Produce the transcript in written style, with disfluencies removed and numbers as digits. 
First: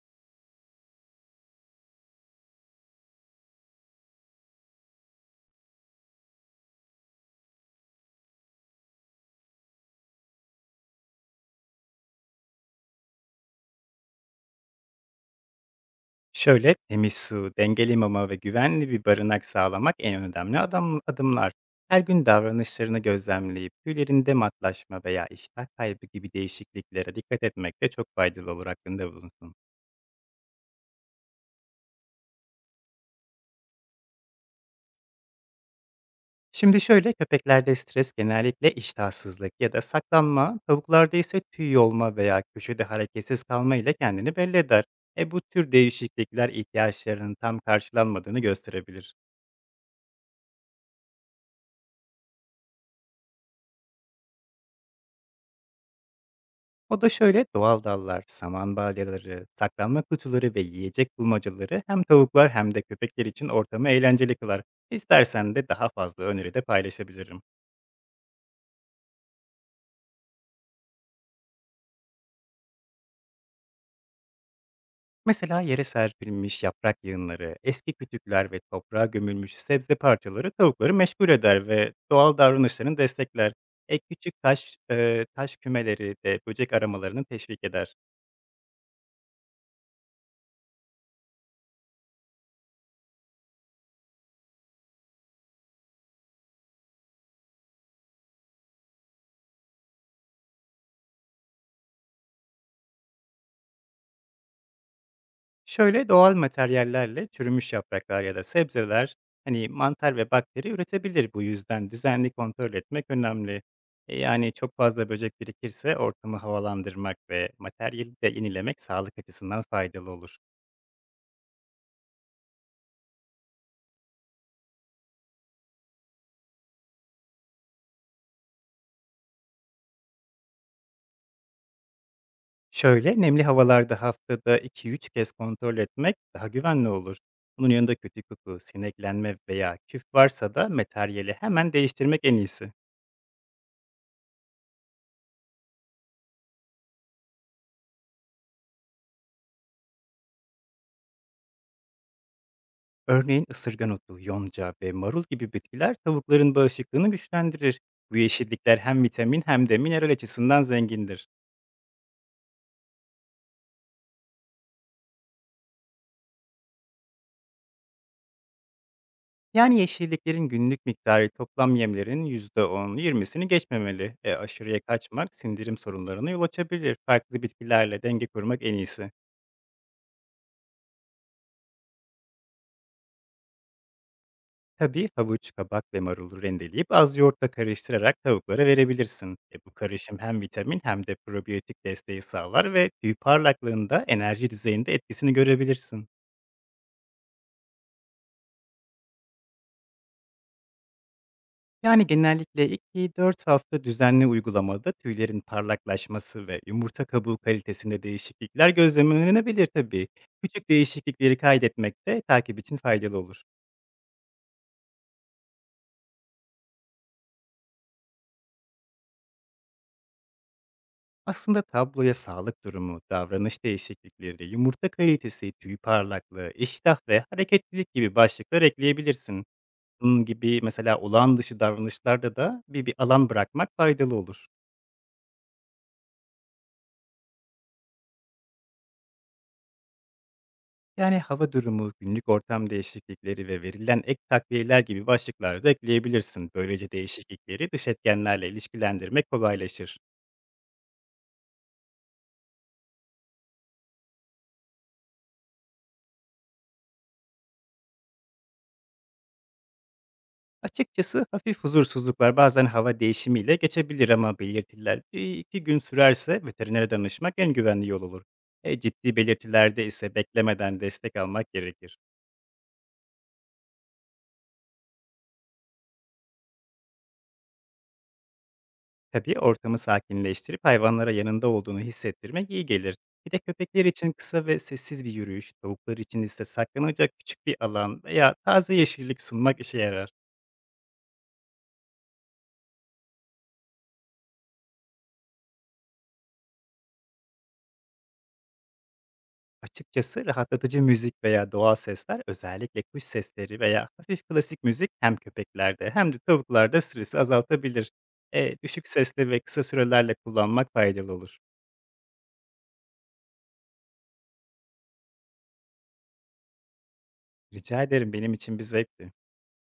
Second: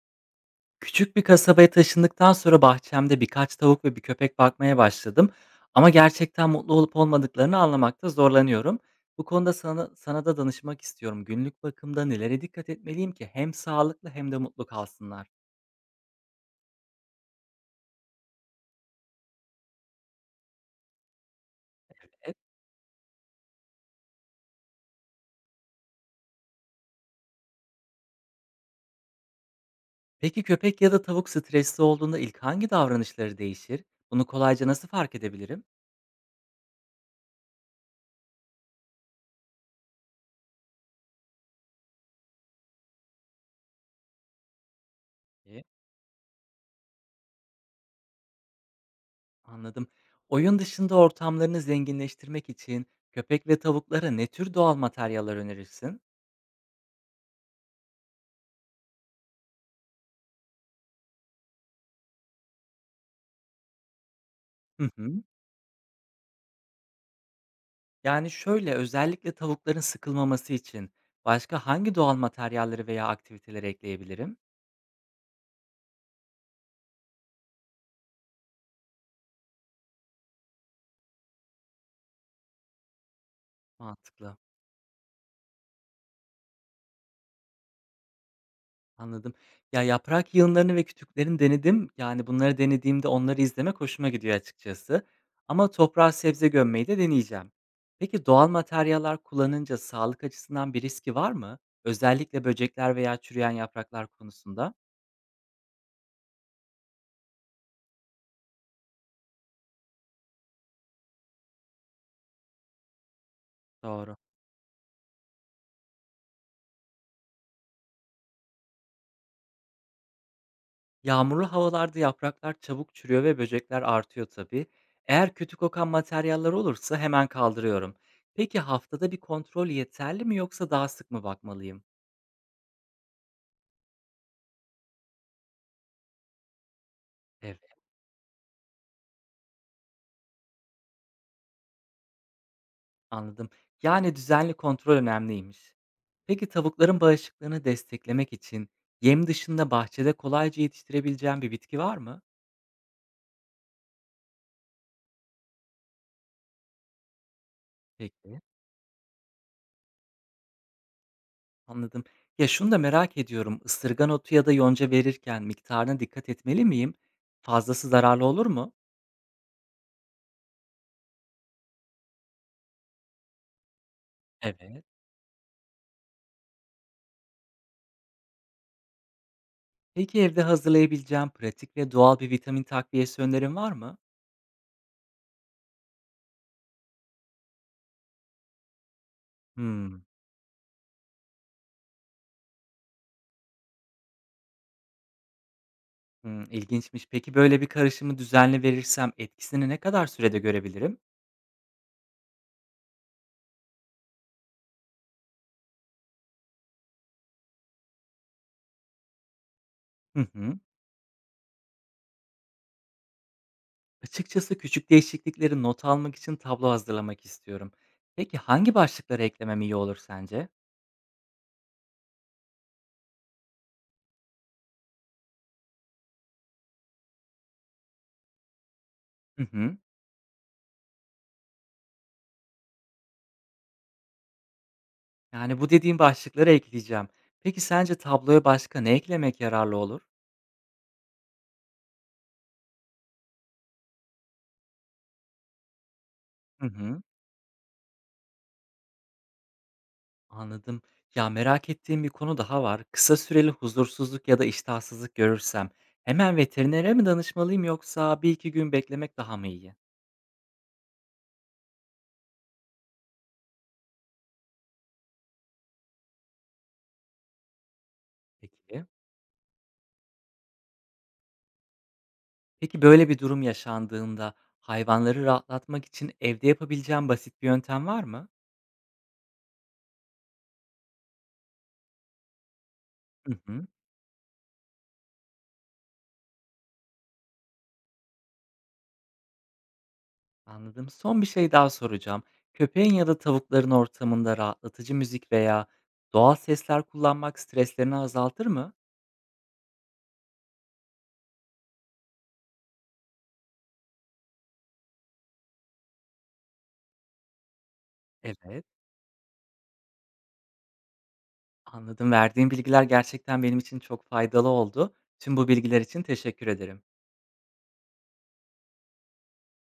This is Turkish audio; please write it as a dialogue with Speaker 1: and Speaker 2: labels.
Speaker 1: Küçük bir kasabaya taşındıktan sonra bahçemde birkaç tavuk ve bir köpek bakmaya başladım. Ama gerçekten mutlu olup olmadıklarını anlamakta zorlanıyorum. Bu konuda sana da danışmak istiyorum. Günlük bakımda nelere dikkat etmeliyim ki hem sağlıklı hem de mutlu kalsınlar?
Speaker 2: Şöyle, temiz su, dengeli mama ve güvenli bir barınak sağlamak en önemli adımlar. Her gün
Speaker 1: E,
Speaker 2: davranışlarını gözlemleyip tüylerinde matlaşma veya iştah kaybı gibi değişikliklere dikkat etmek de çok faydalı olur hakkında bulunsun.
Speaker 1: Peki köpek ya da tavuk stresli olduğunda ilk hangi davranışları değişir? Bunu kolayca nasıl fark edebilirim?
Speaker 2: Şimdi şöyle köpeklerde stres genellikle iştahsızlık ya da saklanma, tavuklarda ise tüy yolma veya köşede hareketsiz kalma ile kendini belli eder. Bu
Speaker 1: e,
Speaker 2: tür değişiklikler ihtiyaçlarının tam karşılanmadığını gösterebilir.
Speaker 1: Anladım. Oyun dışında ortamlarını zenginleştirmek için köpek ve tavuklara ne tür doğal materyaller önerirsin?
Speaker 2: O da şöyle, doğal dallar, saman balyaları, saklanma kutuları ve yiyecek bulmacaları hem tavuklar hem de köpekler için ortamı eğlenceli kılar.
Speaker 1: Hı hı.
Speaker 2: İstersen de daha fazla öneri de paylaşabilirim.
Speaker 1: Özellikle tavukların sıkılmaması için başka hangi doğal materyalleri veya aktiviteleri ekleyebilirim?
Speaker 2: Mesela yere serpilmiş yaprak yığınları, eski kütükler ve toprağa gömülmüş sebze parçaları tavukları meşgul eder ve doğal davranışlarını destekler. Ek
Speaker 1: Mantıklı,
Speaker 2: küçük taş kümeleri de böcek aramalarını teşvik eder.
Speaker 1: anladım. Ya, yaprak yığınlarını ve kütüklerini denedim. Yani, bunları denediğimde onları izlemek hoşuma gidiyor açıkçası, ama toprağa sebze gömmeyi de deneyeceğim. Peki doğal materyaller kullanınca sağlık açısından bir riski var mı? Özellikle böcekler veya çürüyen yapraklar konusunda.
Speaker 2: Şöyle doğal materyallerle çürümüş yapraklar ya da sebzeler hani mantar ve bakteri üretebilir, bu yüzden düzenli kontrol etmek önemli.
Speaker 1: Doğru.
Speaker 2: Yani çok fazla böcek birikirse ortamı havalandırmak ve materyali de yenilemek sağlık açısından faydalı olur.
Speaker 1: Yağmurlu havalarda yapraklar çabuk çürüyor ve böcekler artıyor tabii. Eğer kötü kokan materyaller olursa hemen kaldırıyorum. Peki haftada bir kontrol yeterli mi yoksa daha sık mı bakmalıyım?
Speaker 2: Şöyle nemli havalarda haftada 2-3 kez kontrol etmek daha güvenli olur.
Speaker 1: Evet,
Speaker 2: Bunun yanında kötü koku, sineklenme veya küf varsa da materyali hemen değiştirmek en iyisi.
Speaker 1: anladım. Yani düzenli kontrol önemliymiş. Peki tavukların bağışıklığını desteklemek için yem dışında bahçede kolayca yetiştirebileceğim bir bitki var mı?
Speaker 2: Örneğin ısırgan otu, yonca ve marul gibi bitkiler tavukların bağışıklığını güçlendirir. Bu
Speaker 1: Peki,
Speaker 2: yeşillikler hem vitamin hem de mineral açısından zengindir.
Speaker 1: anladım. Ya şunu da merak ediyorum. Isırgan otu ya da yonca verirken miktarına dikkat etmeli miyim? Fazlası zararlı olur mu?
Speaker 2: Yani yeşilliklerin günlük miktarı toplam yemlerin %10-20'sini geçmemeli. Aşırıya
Speaker 1: Evet.
Speaker 2: kaçmak sindirim sorunlarına yol açabilir. Farklı bitkilerle denge kurmak en iyisi.
Speaker 1: Peki evde hazırlayabileceğim pratik ve doğal bir vitamin takviyesi önerin var mı?
Speaker 2: Tabii havuç, kabak ve marulu rendeleyip az yoğurtla karıştırarak tavuklara verebilirsin. Bu
Speaker 1: Hımm.
Speaker 2: karışım hem vitamin hem de probiyotik desteği sağlar ve tüy parlaklığında, enerji düzeyinde etkisini görebilirsin.
Speaker 1: Hımm, ilginçmiş. Peki böyle bir karışımı düzenli verirsem etkisini ne kadar sürede görebilirim?
Speaker 2: Yani genellikle iki-dört hafta düzenli uygulamada tüylerin parlaklaşması ve yumurta kabuğu kalitesinde değişiklikler gözlemlenebilir tabii.
Speaker 1: Hı hı.
Speaker 2: Küçük değişiklikleri kaydetmek de takip için faydalı olur.
Speaker 1: Açıkçası küçük değişiklikleri not almak için tablo hazırlamak istiyorum. Peki hangi başlıkları eklemem iyi olur sence?
Speaker 2: Aslında tabloya sağlık durumu, davranış değişiklikleri, yumurta kalitesi, tüy parlaklığı, iştah ve hareketlilik gibi başlıklar
Speaker 1: Hı
Speaker 2: ekleyebilirsin.
Speaker 1: hı.
Speaker 2: Bunun gibi mesela olağan dışı davranışlarda da bir alan bırakmak faydalı olur.
Speaker 1: Yani bu dediğim başlıkları ekleyeceğim. Peki sence tabloya başka ne eklemek yararlı olur?
Speaker 2: Yani hava durumu, günlük ortam değişiklikleri ve verilen ek takviyeler gibi başlıklar da ekleyebilirsin.
Speaker 1: Hı
Speaker 2: Böylece
Speaker 1: hı.
Speaker 2: değişiklikleri dış etkenlerle ilişkilendirmek kolaylaşır.
Speaker 1: Anladım. Ya, merak ettiğim bir konu daha var. Kısa süreli huzursuzluk ya da iştahsızlık görürsem hemen veterinere mi danışmalıyım yoksa bir iki gün beklemek daha mı iyi?
Speaker 2: Açıkçası hafif huzursuzluklar bazen hava değişimiyle geçebilir ama belirtiler bir iki gün sürerse veterinere danışmak en güvenli yol olur.
Speaker 1: Peki.
Speaker 2: Ciddi belirtilerde ise beklemeden destek almak gerekir.
Speaker 1: Peki böyle bir durum yaşandığında hayvanları rahatlatmak için evde yapabileceğim basit bir yöntem var mı?
Speaker 2: Tabii ortamı sakinleştirip hayvanlara yanında olduğunu hissettirmek iyi gelir. Bir
Speaker 1: Hı
Speaker 2: de
Speaker 1: hı,
Speaker 2: köpekler için kısa ve sessiz bir yürüyüş, tavuklar için ise saklanacak küçük bir alan veya taze yeşillik sunmak işe yarar.
Speaker 1: anladım. Son bir şey daha soracağım. Köpeğin ya da tavukların ortamında rahatlatıcı müzik veya doğal sesler kullanmak streslerini azaltır mı?
Speaker 2: Açıkçası rahatlatıcı müzik veya doğal sesler, özellikle kuş sesleri veya hafif klasik müzik, hem köpeklerde hem de tavuklarda stresi azaltabilir.
Speaker 1: Evet.
Speaker 2: Düşük sesli ve kısa sürelerle kullanmak faydalı olur.
Speaker 1: Anladım. Verdiğin bilgiler gerçekten benim için çok faydalı oldu. Tüm bu bilgiler için teşekkür ederim.
Speaker 2: Rica ederim, benim için bir zevkti.